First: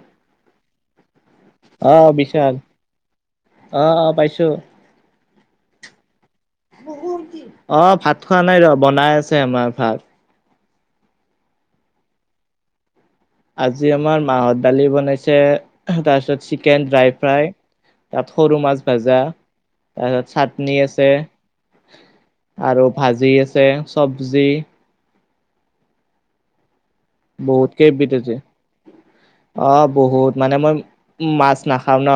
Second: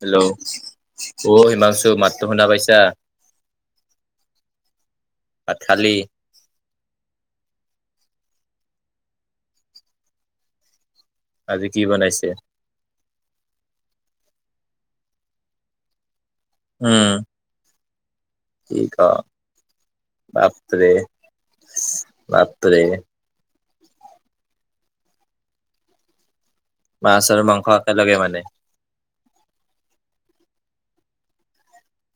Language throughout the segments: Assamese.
হেল্ল' অ, হিমাংশু অ মাতটোও শুনা বিশাল পাইছা। অ, অ, পাইছো। ভাত খালি। অ ভাত খোৱা নাই ৰ বনাই আছে আমাৰ ভাত। আজি কি বনাইছে। আজি আমাৰ মাহৰ দালি বনাইছে। তাৰপিছত চিকেন উম ড্ৰাই ফ্ৰাই তাত সৰু কি মাছ ক ভাজা। তাৰপিছত চাটনি বাপৰে আছে বাপৰে আৰু ভাজি আছে। ছে চবজি। মাছ আৰু মাংস বহুতকেই বিট একেলগে যে মানে অ বহুত মানে মই। মাছ নাখাওঁ ন।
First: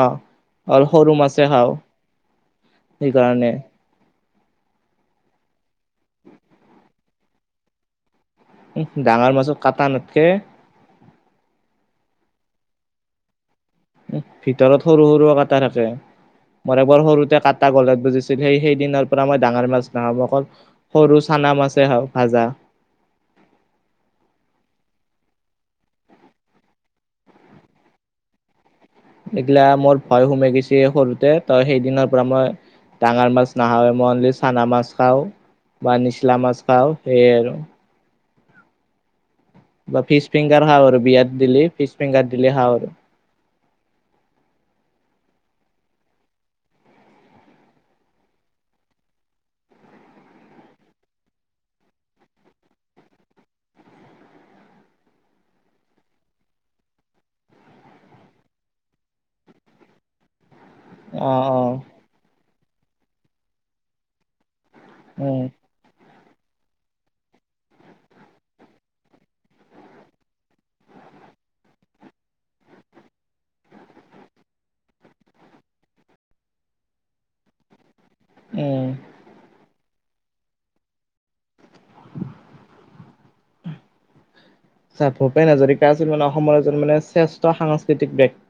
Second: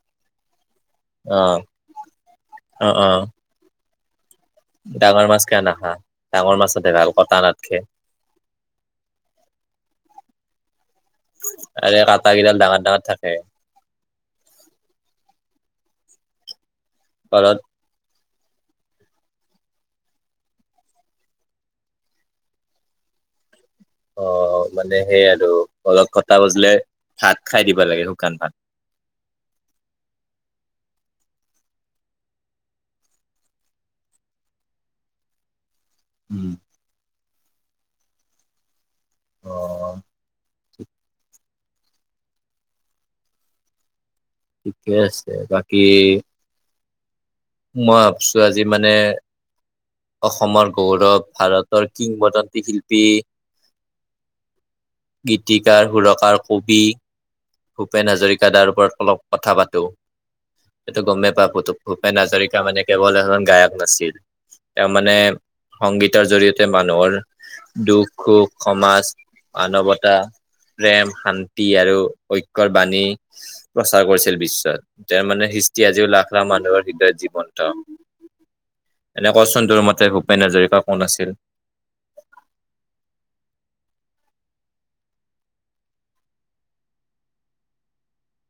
আৰু সৰু অ মাছে খাওঁ। অ অ সেইকাৰণে ডাঙৰ মাছ কিয় নাখা, ডাঙৰ মাছ দেখাল কটা নথ কে। উ ডাঙৰ মাছৰ কাটা নাথকে। আৰু কাটা কেইডাল ডাঙৰ ডাঙৰ থাকে। উ ভিতৰত সৰু সৰু কাটা থাকে। মই এবৰ সৰুতে ঘৰত কাটা গলোত বুজিছ। সেই সেইদিনৰ পৰা মই ডাঙৰ মাছ নাখাওঁ। অকল সৰু চানা মাছে খাওঁ ভাজা। অ মানে সেইয় আৰু অলপ কথা বজিলে। ভাত খাই দিব লাগে, শুকান ভাত। এইগিলা মোৰ ভয় সোমাই গৈছে। সৰুতে তই সেইদিনৰ পৰা মই। ডাঙৰ মাছ নাখাৱে মনলি চানা মাছ খাওঁ বা নিচলা উম মাছ খাওঁ সেইয় আৰু। অ বা ফিচ ফিংগাৰ খাওঁ আৰু বিয়াত দিলে ফিচ ফিংগাৰ দিলে খাওঁ আৰু। ঠিকেই আছে বাকী। মই ভাবছো আজি মানে। অসমৰ গৌৰৱ ভাৰতৰ কিংবদন্তী শিল্পী। গীতিকাৰ সুৰকাৰ কবি। ভূপেন হাজৰিকাদাৰ, ওপৰত অলপ কথা পাতোঁ। সেটো অ গমেই পাব অ তো ভূপেন হাজৰিকা মানে কেৱল এখন গায়ক নাছিল। তাৰ মানে উম সংগীতৰ জৰিয়তে মানুহৰ। দুখ সুখ সমাজ মানৱতা প্ৰেম শান্তি আৰু ঐক্যয়ৰ বাণী প্ৰচাৰ কৰিছিল বিশ্বত। তেওঁৰ মানে, সৃষ্টি আজিও লাখ লাখ মানুহৰ হৃদয়ত জীৱনন্ত উম এনেক কচোনটোৰ মতে ভূপেন হাজৰিকা কোন আছিল। আ ভূপেন হাজৰিকা আছিল। মানে অসমৰ এজন মানে শ্ৰেষ্ঠ সাংস্কৃতিক ব্যক্তি।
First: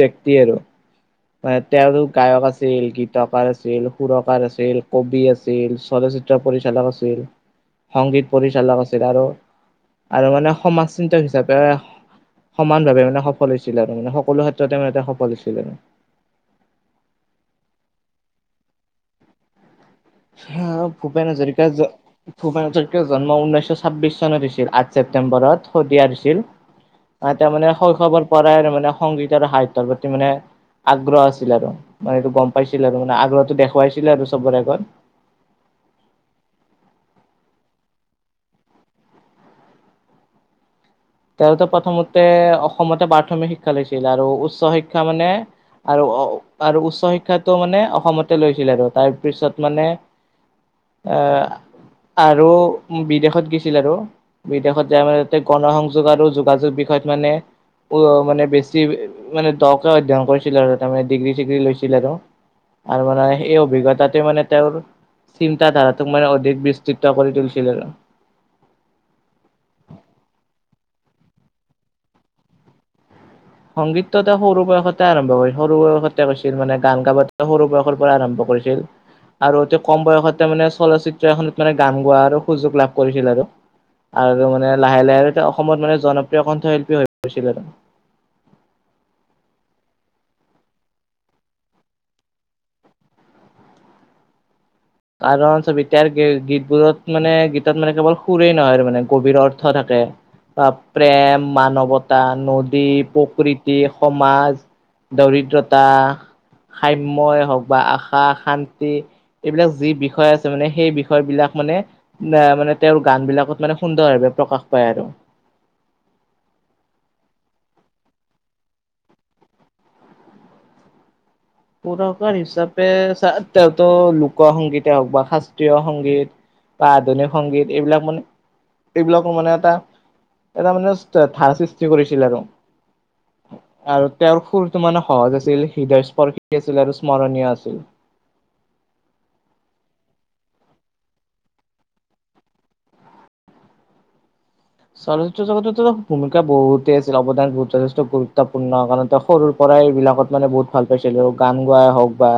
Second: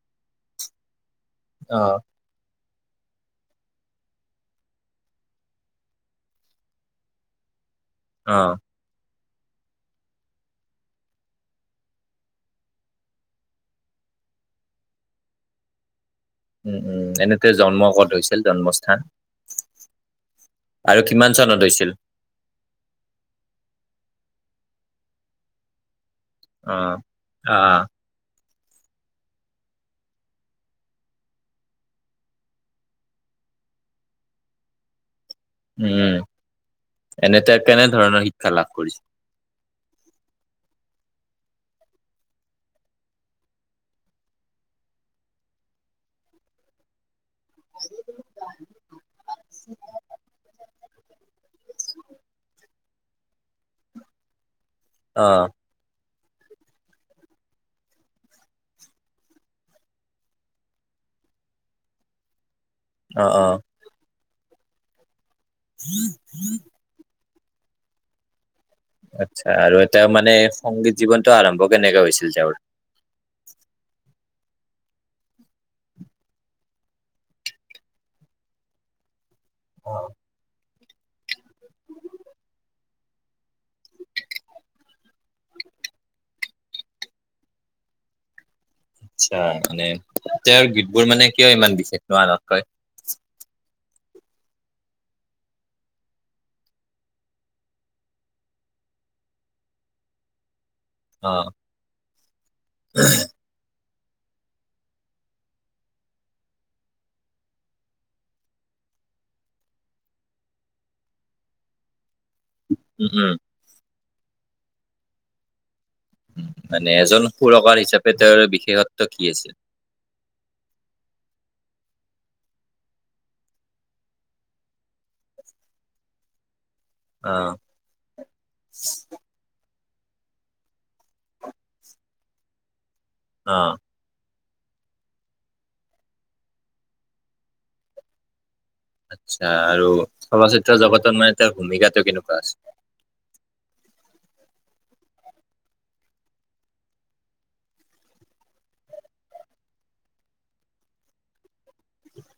ব্যক্তি আৰু মানে অ', তেওঁৰো গায়ক আছিল। গীত [unintelligible] তকাৰ আছিল সুৰকাৰ আছিল কবি আছিল চলচ্চিত্ৰ পৰিচালক আছিল। সংগীত অ', পৰিচালক আছিল, আৰু আৰু মানে সমাজ চিন্তক হিচাপে। সমান ভাৱে মানে সফল হৈছিলে। আৰু মানে সকলো ক্ষেত্ৰতে মানে এ সফল হৈছিলে আৰু উম-উম এনেতে জন্ম ক'ত হৈছিল। জন্মস্থান? আৰু ভূপেন কিমান চনত হাজৰিকাৰ হৈছিল? ভূপেন হাজৰিকাৰ জন্ম উঊনৈশ ছাব্বিশ চনত হৈছিল। আঠ ছেপ্টেম্বৰত শদিয়াত হৈছিল। অ', তেওঁ আ শৈশৱ পৰা আৰু। মানে সংগীত আৰু সাহিত্যৰ প্ৰতি মানে। আগ্ৰহ আছিল আৰু মানে এইটো গম পাইছিল। আৰু মানে আগ্ৰহটো দেখুৱাইছিলে আৰু চবৰে আগত। উম, এনে তেওঁ কেনেধৰণৰ শিক্ষা লাভ কৰিছে। [inaudible] তেওঁতো প্ৰথমতে অসমতে প্ৰাথমিক শিক্ষা লৈছিল, আৰু উচ্চ শিক্ষা মানে আৰু। আৰু উচ্চ শিক্ষাটো মানে অসমতে লৈছিল আৰু তাৰপিছত মানে। আহ আৰু বিদেশত গৈছিল। আৰু বিদেশত যায় মানে তাতে অ', গণসংযোগ আৰু যোগাযোগ বিষয়ত মানে। উ মানে বেছি মানে দকে অধ্যয়ন কৰিছিল। আৰু তাৰমানে ডিগ্ৰী চিগ্ৰী লৈছিল আৰু। আৰু মানে অ', সেই অ'। অভিজ্ঞতাটো মানে তেওঁৰ চিন্ত ধাৰাটোক মানে অধিক বিস্তৃত কৰি তুলিছে। [unintelligible] আচ্ছা, আৰু এ তেওঁ মানে সংগীত জীৱনতটো আৰম্ভ কেনেককাে হৈছিল তেওঁৰ? সংগীতটো এটা সৰু বয়সতে আৰম্ভ কৰি সৰু বয়সতে কৈছিল। মানে গান গাব সৰু বয়সৰ পৰা আৰম্ভ কৰি আৰু এতি কম বয়সতে মানে। চলচিত্ৰ এখনত মানে গান গোৱাৰ আৰু সুযোগ লাভ কৰিছিল। আৰু আৰু মানে লাহে-লাহে অসমত মানে জনপ্ৰিয় কণ্ঠশিল্পী হৈ পৰিছিলে। আচ্ছা মানে তেওঁৰ গীতবোৰ মানে কিয় ইমান বিশেষ আনতকৈ। কাৰণ চব এতিাৰ গীতবোৰত মানে গীত মানে কেৱল সুৰৰেই নহয় আৰু মানে গভীৰ অৰ্থ থাকে। প্ৰেম, অ'। মানৱতা, নদী, প্ৰকৃতি। সমাজ, দৰিদ্ৰতা, সাম্য হওঁক বা আশা শান্তি এইবিলাক। যি বিষয় আছে মানে সেই বিষয় বিলাক মানে অ মানে তেওঁৰ উম, গান উম, বিলাকত মানে। প্ৰকাশ পায় আৰু মানে এজন সুৰকাৰ হিচাপে তেওঁৰ বিশেষত্ব কি আছিল? [inaudible] সুৰকাৰ হিচাপে চ তেওঁতো লোক সংগীতে হওঁক বা শাস্ত্ৰীয় সংগীত। বা আধুনিক অ', সংগীত এইবিলাক মানে। এইবিলাক মানে এটা। এটা মানে ধাৰ সৃষ্টি কৰিছিল। আৰু অ', আৰু তেওঁৰ সুৰটো মানে সহজ আছিল হৃদয়স্পৰ্শী আছিল, আৰু স্মৰণীয় আছিল। আচছা আৰু চলচ্চিত্ৰ জগতত মানে তাৰ ভূমিকাটো কেনেকুৱা আছে। চলচ্চিত্ৰ জগততো ভূমিকা বহুতেই আছিল অৱদানত যথেষ্ট গুৰুত্বপূৰ্ণ কাৰণ তেওঁ সৰুৰ পৰা। এবিলাকত মানে বহুত ভাল পাইছিলে। গান গাই হওঁক বা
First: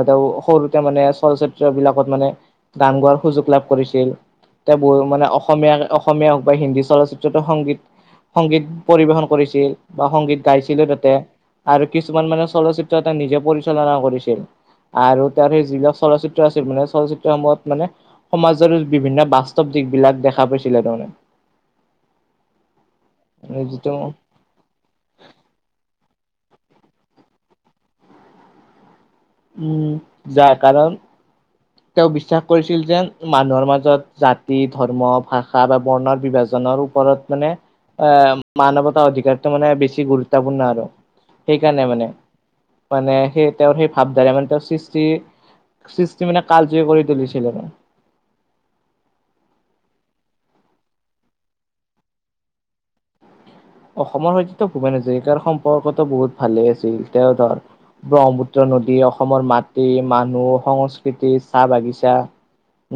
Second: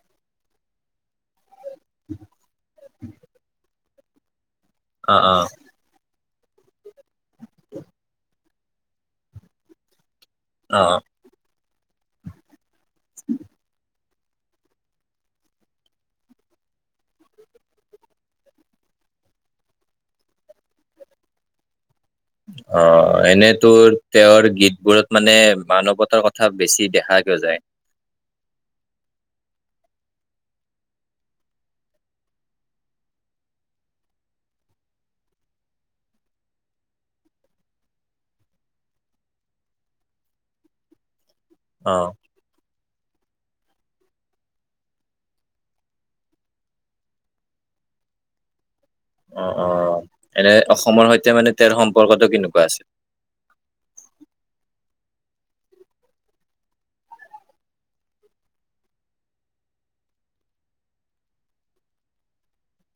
আৰু তেওঁ সৰুতে মানে চলচ্চিত্ৰ। [unintelligible] বিলাকত মানে গান গোৱাৰ সুযোগ লাভ কৰিছিল। এ, ব অ', মানে অ', অসমীয়া। অসমীয়া। বা হিন্দী চলচিত্ৰত সংগীত-সংগীত পৰিবেশন কৰিছিল বা সংগীত। গাইছিলোঁ অ', তাতে আৰু কিছুমান মানে চলচ্চিত্ৰ এটা নিজে পৰিচালনা কৰিছিল। আৰু তাৰ সেই যিবিলাক চলচ্চিত্ৰ আছিল মানে। চলচ্চিত্ৰসমূহত মানে সমাজৰ বিভিন্ন বাস্তৱ দি। এই বিলাক দেখা পাইছিলে তাৰমানে। অ এনে যিটো তোৰ তেওঁৰ গীতবোৰত মানে মানৱতাৰ কথা। বেছি দেখাকৈ কিয় যায়। উম, যায় কাৰণ তেওঁ বিশ্বাস কৰিছিল, যেন মানুহৰ মাজত জাতি, ধৰ্ম, ভাষা বা বৰ্ণৰ বিভাজনা। ওপৰত মানে আহ মানৱতা অধিকাৰটো মানে বেছি গুৰুত্বপূৰ্ণ আৰু। সেইকাৰণে মানে। অ'। মানে সেই তেওঁৰ সেই ভাৱধাৰা মানে। তেওঁৰ সৃষ্টি সৃষ্টি মানে। কালজয় কৰি তুলিছিলে। অ, অ, এনে অসমৰ সৈতে মানে তেওঁৰ সম্পৰ্কটো কেনেকুৱা আছিল? অসমৰ সৈতেতো ভূপেন হাজৰিকাৰ সম্পৰ্কটো বহুত ভালেই আছিল। তেওঁ ধৰ ব্ৰহ্মপুত্ৰ নদি অসমৰ মাটি, মানুহ, সংস্কৃতিৰ, চাহ বাগিচাৰ।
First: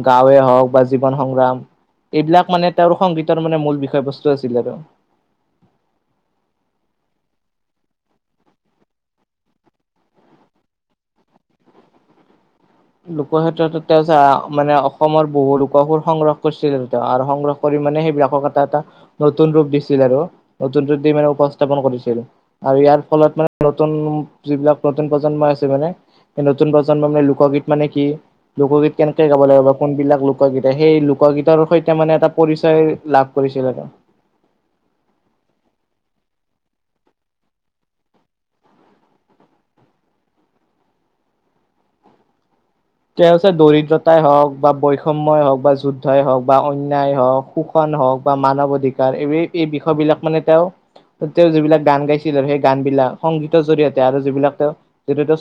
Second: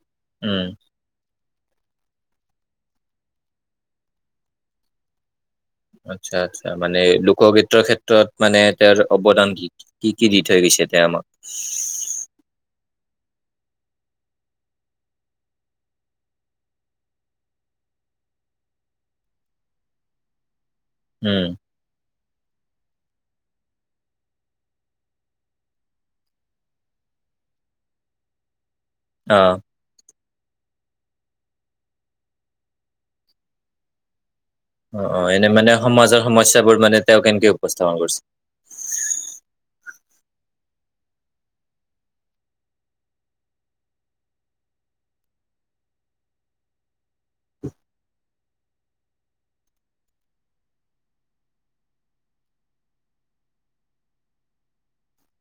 গাঁৱে উম হওঁক বা জীৱন সংগ্ৰাম। এইবিলাক মানে তেওঁৰ সংগীতৰ মানে মূল বিষয়বস্তু আছিলে আৰু। আচ্ছা আচ্ছা মানে লোকগীতৰ ক্ষেত্ৰত মানে তেওঁৰ অৱদান কি কি দি থৈ গৈছে। তেতিয়া আমাক? লোকৰ ক্ষেত্ৰত তেওঁ মানে অসমৰ বহু লোককো সংগ্ৰহ কৰিছিল। তেওঁ আৰু সংগ্ৰহ কৰি মানে সেইবিলাকক এটা এটা নতুন ৰূপ দিছিল, আৰু নতুন ৰূপ দি মানে উম উপস্থাপন কৰিছিল। আৰু ইয়াৰ ফলত মানে নতুন যিবিলাক নতুন প্ৰজন্ম আছে মানে। নতুন প্ৰজন্ম মানে লোকগীত মানে কি, লোকগীত কেনেকে অ গাব লাগিব বা কোনবিলাক লোক। সেই লোকগীতৰ সৈতে মানে এটা পৰিচয় লাভ কৰিছিল আৰু। অ, অ, এনে মানে সমাজৰ সমস্যাবোৰ মানে তেওঁ কেনেকে উপস্থাপন কৰিছে? [inaudible] তেওঁ হৈছে দৰিদ্ৰতাই হওঁক বা বৈষম্যয়ই হওঁক বা যুদ্ধই হওঁক বা অনন্যা হওঁক শোষণ। হওক বা মানৱ অধিকাৰ এই এই বিষয়বিলাক মানে তেওঁ। তেওঁ যিবিলাক গান গাইছিল, আৰু সেই গান বিলাক সংগীতৰ জৰিয়তে আৰু যিবিলাক তেওঁ জৰিয়তে।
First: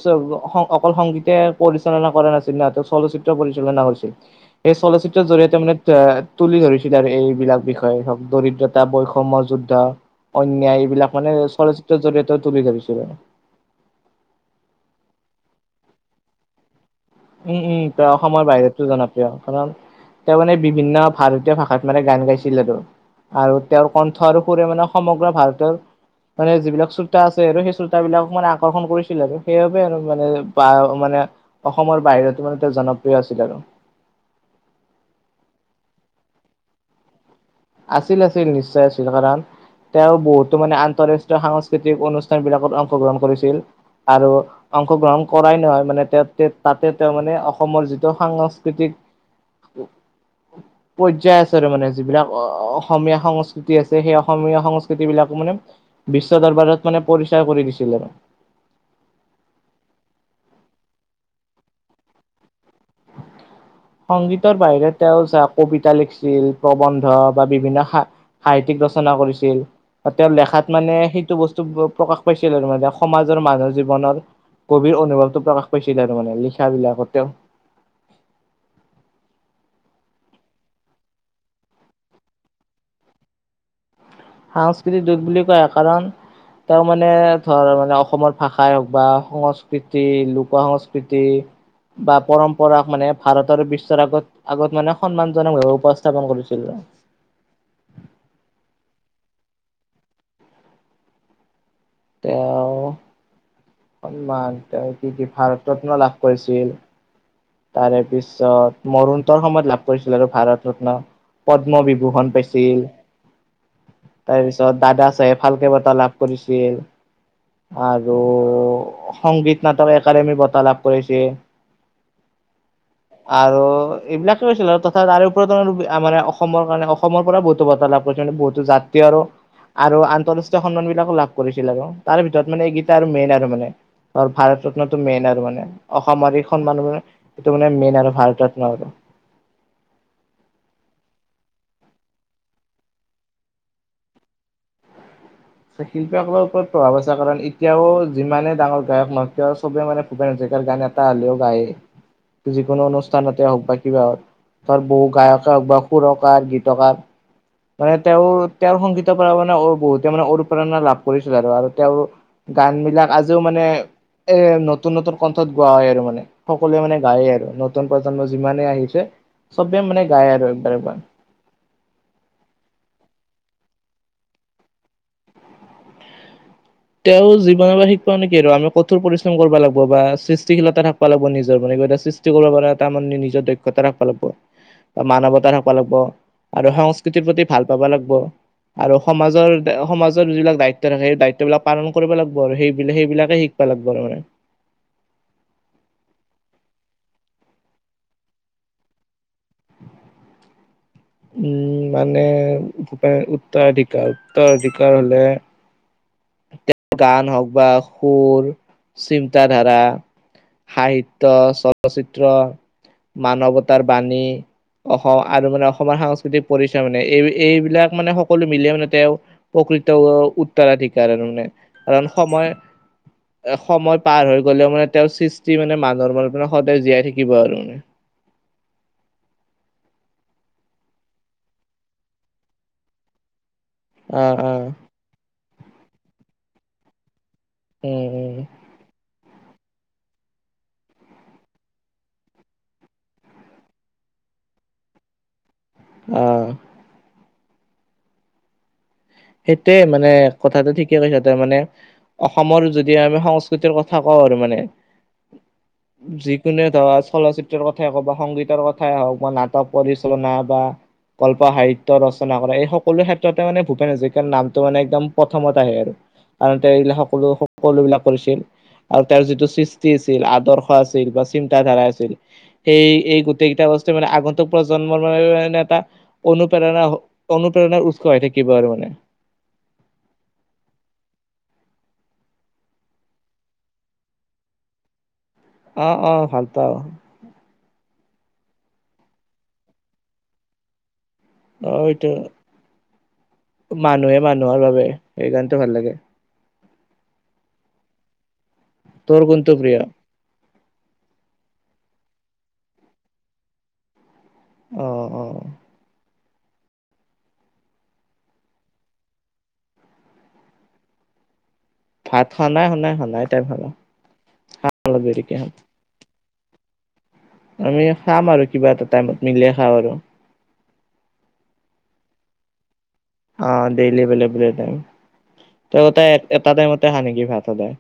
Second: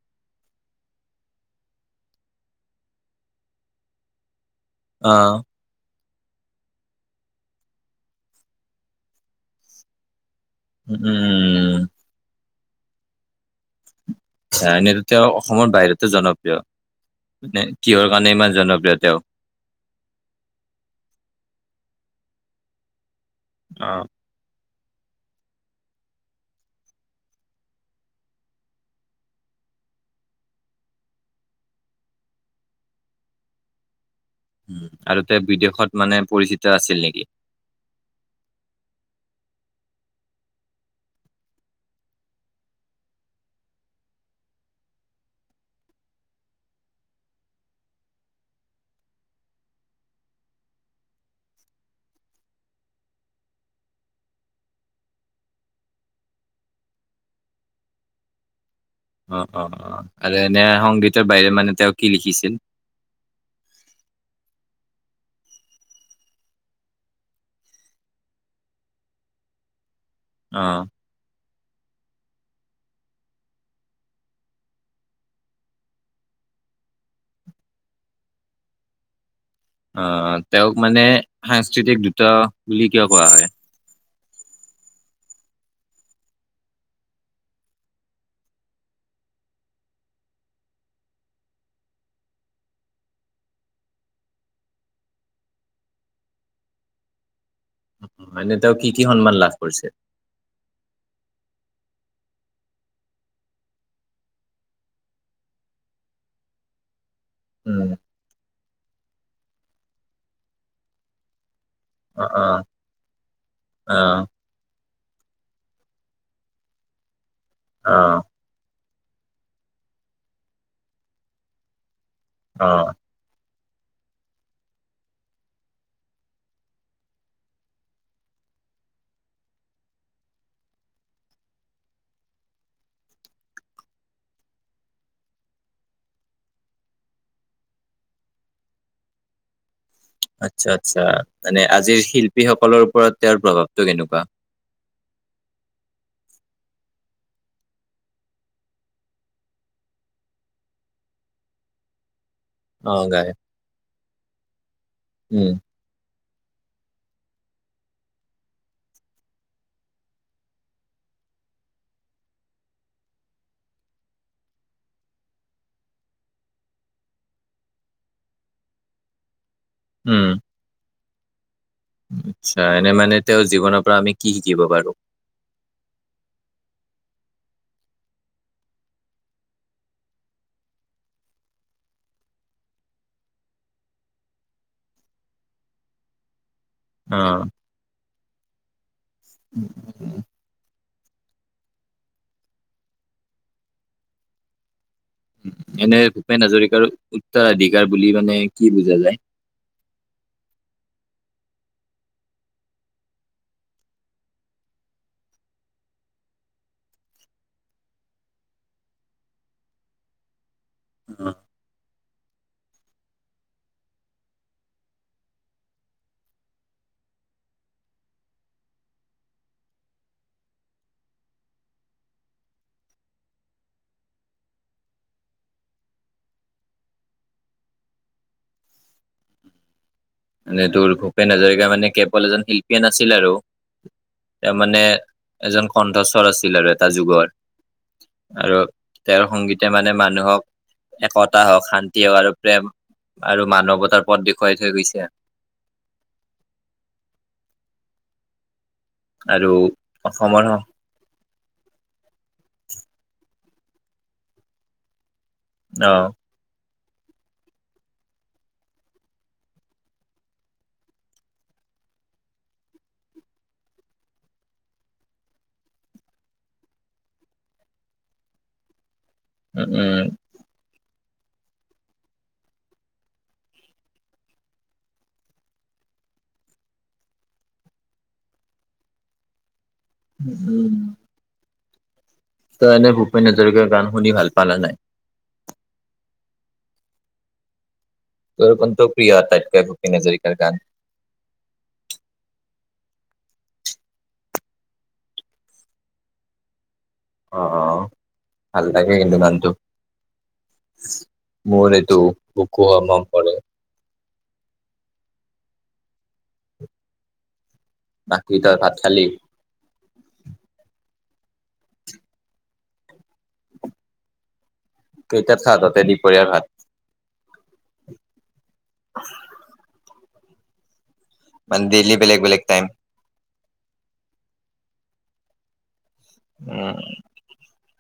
অকল সংগীতে পৰিচালনা কৰা নাছিল। চলচ্চিত্ৰ পৰিচালনা হৈছিল। সেই অ চলচ্চিত্ৰৰ জৰিয়িয়তে মানে। তুলি ধৰিছিল আৰু এইবিলাক বিষয়ে হক দৰিদ্ৰতা, বৈষম্য যুদ্ধ। অন্যায উম উম এইবিলাক মানে উম চলচিত্ৰৰ জৰিয়তে তুলি ধৰিছিলো। এনেত তেওঁ অসমৰ বাহিৰতো জনপ্ৰিয়। উম, মানে উম। কিহৰ তেওঁ কাৰণে অসমৰ ইমান বাহিৰতটো তেওঁ? জনপ্ৰিয় কাৰণ তেওঁ মানে বিভিন্ন ভাৰতীয় ভাষাত। গান গাইছিল আৰু আৰু অ তেওঁৰ কণ্ঠ আৰু সুৰে মানে সমগ্ৰ ভাৰতৰ। মানে যিবিলাক শ্ৰোতা আছে আৰু সেই শ্ৰোতাাবিলাকক মানে আকৰ্ষণ কৰিছিল আৰু, সেইবাবে মানে বা মানে। অসমৰ বাহিৰত তেওঁ জনপ্ৰিয় আছিল। আৰু তেওঁ বিদেশত মানে পৰিচিত আছিল নেকি? আছিল। আছিল। নিশ্চয় আছিল। কাৰণ তেওঁ বহুতো মানে আন্তঃৰাষ্ট্ৰীয় সাংস্কৃতিক অনুষ্ঠান বিলাকত অংশগ্ৰহণ কৰিছিল। আৰু অংশগ্ৰহণ কৰাই নহয় মানে। তেওঁ তাতে তেওঁ মানে অসমৰ যিটো সাংস্কৃতিক। পৰ্যায় আছে আৰু মানে যিবিলাক। অসমীয়া সংস্কৃতি আছে সেই অসমীয়া সংস্কৃতি বিলাকো মানে বিশ্ব দৰবাৰত মানে পৰিস্থি। কৰি দিছিল। [inaudible] অ, অ, অ, আৰু এনে সংগীতৰ বাহিৰে মানে তেওঁ কি লিখিছিল? সংগীতৰ বাহিৰে তেওঁ চা কবিতা লিখিছিল প্ৰবন্ধ বা বিভিন্ন সা সাহিত্যিক। ৰচনা কৰিছিল, আৰু তেওঁ অ লেখাত মানে সেইটো বস্তু। প্ৰকাশ পাইছিল আৰু মানে সমাজৰ মানুহ জীৱনৰ। কবিৰ অনুভৱটো প্ৰকাশ কৰিছিলে আৰু মানে লিখাবিলাক তেঁও। [inaudible] অহ, তেওঁক মানে সাংস্কৃতিক দ্ৰুত বুলি কিয় কোৱা হয়? সাংস্কৃতিক দ্ৰুত বুলি কোৱা কাৰণ। তেওঁ মানে ধৰ, মানে অসমৰ ভাষাই হওঁক বা সংস্কৃতি লোক সংস্কৃতি। বা পৰম্পৰাক মানে, ভাৰতৰ বিশ্বৰ আগত আগত মানে সন্মানজনক ভাৱে উপস্থাপন কৰিছিলে। [inaudible] মানে তেওঁ কি কি সন্মান লাভ কৰিছে? তেওঁ সন্মান তেওঁ কি কি ভাৰত ৰত্ন লাভ কৰিছিল উম, তাৰে পিছত মৰুণোত্তৰ সময়ত লাভ কৰিছিল আৰু ভাৰত ৰত্ন পদ্ম অ', বিভূষণ অ', পাইছিল। অ', তাৰপিছত দাদা ফালকে বঁটা লাভ কৰিছিল আৰু অ', সংগীত নাটক একাডেমি বঁটা লাভ কৰিছে অ'। আৰু এইবিলাকে কৰিছিল আৰু তথা তাৰে ওপৰত মানে অসমৰ কাৰণে অসমৰ পৰা বহুতো বটাঁ লাভ কৰিছিল। বহুতো যাত্ৰী আৰু আৰু আন্তৰাষ্ট্ৰীয় সন্মান বিলাকো লাভ কৰিছিল। আৰু তাৰে ভিতৰত মানে এইগিটা আৰু মেইন আৰু মানে। ত ভাৰত ৰত্নটো মেইন আৰু মানে অসমৰ অধিক খন মানুহে এইটো মানে মেইন ভাৰত ৰত্ন আৰু আচ্ছা, আচ্ছা, মানে আজিৰ শিল্পীসকলৰ ওপৰত তেওঁৰ প্ৰভাৱটো কেনেকুৱা? [inaudible] শিল্পীসকলৰ ওপৰত প্ৰভাৱ আছে। কাৰণ এতিয়াও যিমানে ডাঙৰ গায়ক নহক কিয় চবে মানে ভূপেন হাজৰিকা তেওঁৰ গান এটা হ'লেও গায়ে। [inaudible] যিকোনো অ', গাই অনুষ্ঠানতে হওঁক, বা কিবা হওঁক ধৰ বহু গায়কে উম, হওঁক বা সুৰক বা গীতকাৰ মানে তেওঁৰ তেওঁ সংগীতৰ পৰা মানে অ বহুতে মানে প্ৰেৰণা লাভ কৰিছিল আৰু আৰু তেওঁৰ গান বিলাক আজিও মানে এ নতুন নতুন কণ্ঠত গোৱা হয় আৰু মানে। সকলোৱে মানে গায়ে, আৰু নতুন প্ৰজন্ম যিমানে আহিছে। চবে মানে উম, গায় আৰু একবাৰ একবাৰ। আচ্ছা এনে মানে তেওঁৰ জীৱনৰ পৰা আমি কি শিকিব পাৰোঁ? তেওঁ জীৱনৰ পৰা শিকব মানে কি আৰু আমি কঠোৰ পৰিশ্ৰম কৰবা লাগব। বা সৃষ্টিশীলতা থাকব লাগব নিজৰ মানে কিবা এটা সৃষ্টি কৰিবা পাৰা তাৰ মানে নিজৰ দক্ষতা থাকব লাগব বা মানৱতা থাকব লাগব। আৰু সংস্কৃতিৰ প্ৰতি অ', ভাল পাব লাগব আৰু সমাজৰ সমাজৰ যিবিলাক দায়িত্ব থাকে। সেই দায়িত্ব বিলাক পালন কৰিব লাগব আৰু সেইবিলাক সেইবিলাকে শিকবা লাগব আৰু মানে। এনে ভূপেন হাজৰিকাৰ উত্তৰাধিকাৰ বুলি মানে, কি বুজা যায়? [inaudible] উম' মানে ভূপেন উত্তৰাধিকাৰ উত্তৰাধিকাৰ হ'লে গান হওঁক বা সুৰ চিন্ত ধাৰা সাহিত্য চলচিত্ৰ মানৱতাৰ বাণী অসম আৰু মানে অসমৰ সাংস্কৃতিক পৰিচয় মানে। এই এইবিলাক মানে সকলো মিলিয়ে মানে তেওঁ কৃত উত্তৰাধিকাৰ মানে, কাৰণ সময় এ সময় পাৰ হৈ গ'লেও মানে তেওঁৰ সৃষ্টি মানে মানুহৰ মনত মানে সদায় জীয়াই থাকিব। আৰু [inaudible] মানে তোৰ ভূপেন হাজৰিকা মানে কেৱল এজন শিল্পীয়ে নাছিল আৰু আহ তাৰ আহ। মানে, এজন কণ্ঠস্বৰ আছিল আৰু এটা যুগৰ। উম', উম'। আৰু তেওঁৰ সংগীতে মানে মানুহক একতা হওঁক শান্তি হওঁক আৰু প্ৰেম আৰু মানৱতাৰ পথ দেখুৱাই থৈ গৈছে। অ'। আৰু সেইটোৱে মানে অসমৰ অ কথাটো ঠিকে কৈছা তই মানে অসমৰ যদি আমি সংস্কৃ কৃতি কথা কওঁ আৰু মানে যিকোনো চলচিত্ৰৰ কথাই হওক বা সংগীতৰ কথাই হওঁক বা নাটক পৰিচালনা বা কল্প সাহিত্য ৰচনা কৰা এই সকলো ক্ষেত্ৰতে মানে ভূপেন হাজৰি কাৰ নামটো মানে একদম প্ৰথমত আহে আৰু কাৰ এইবিলাক সকলো সকলোবিলাক কৰিছিল। আৰু তেওৰ যিটো উম সৃষ্টি উম আছিল আদৰ্শ আছিল। বা চিন্ত ধাৰা আছিল সেই এই গোটেইকেইটা বস্তু মানে আগন্তুক প্ৰজন্মৰ ম মানে এটা। অনুপ্ৰেৰণা অনুপ্ৰেৰণাৰ উৎস হৈ থাকিব আৰু মানে। উ উম। তই এনে ভূপেন হাজৰিকাৰ গান শুনি ভাল পা না নাই। আহ অ' ভাল পাও। তোৰ অন্ত প্ৰিয় আটাইতকৈ ভূপেন হাজৰিকাৰ গান। অ' সেটো। মানুহে মানুহৰ বাবে সেই গানটো ভাল লাগে। অ' ভাল লাগে কিন্তু তোৰ গানটো। কোনটো প্ৰিয় মোৰ এটো বুকু হম হম কৰে। অ', অ'। বাকি তই ভাত খালি। ভাত খ নাই খনাই খনাই তাই ভাল কেইটাত খাততে দপৰীয়াৰ ঘাত। আমি খাম আৰু কিবা এটা টাইমত মিলিয়ে খাওঁ আৰু। মানে দিলী বেলেগ বেলেগ টাইম। অ' ডেইল ব বলে ত উম এটা াইমতে আহা নেকি ভাত সদায়।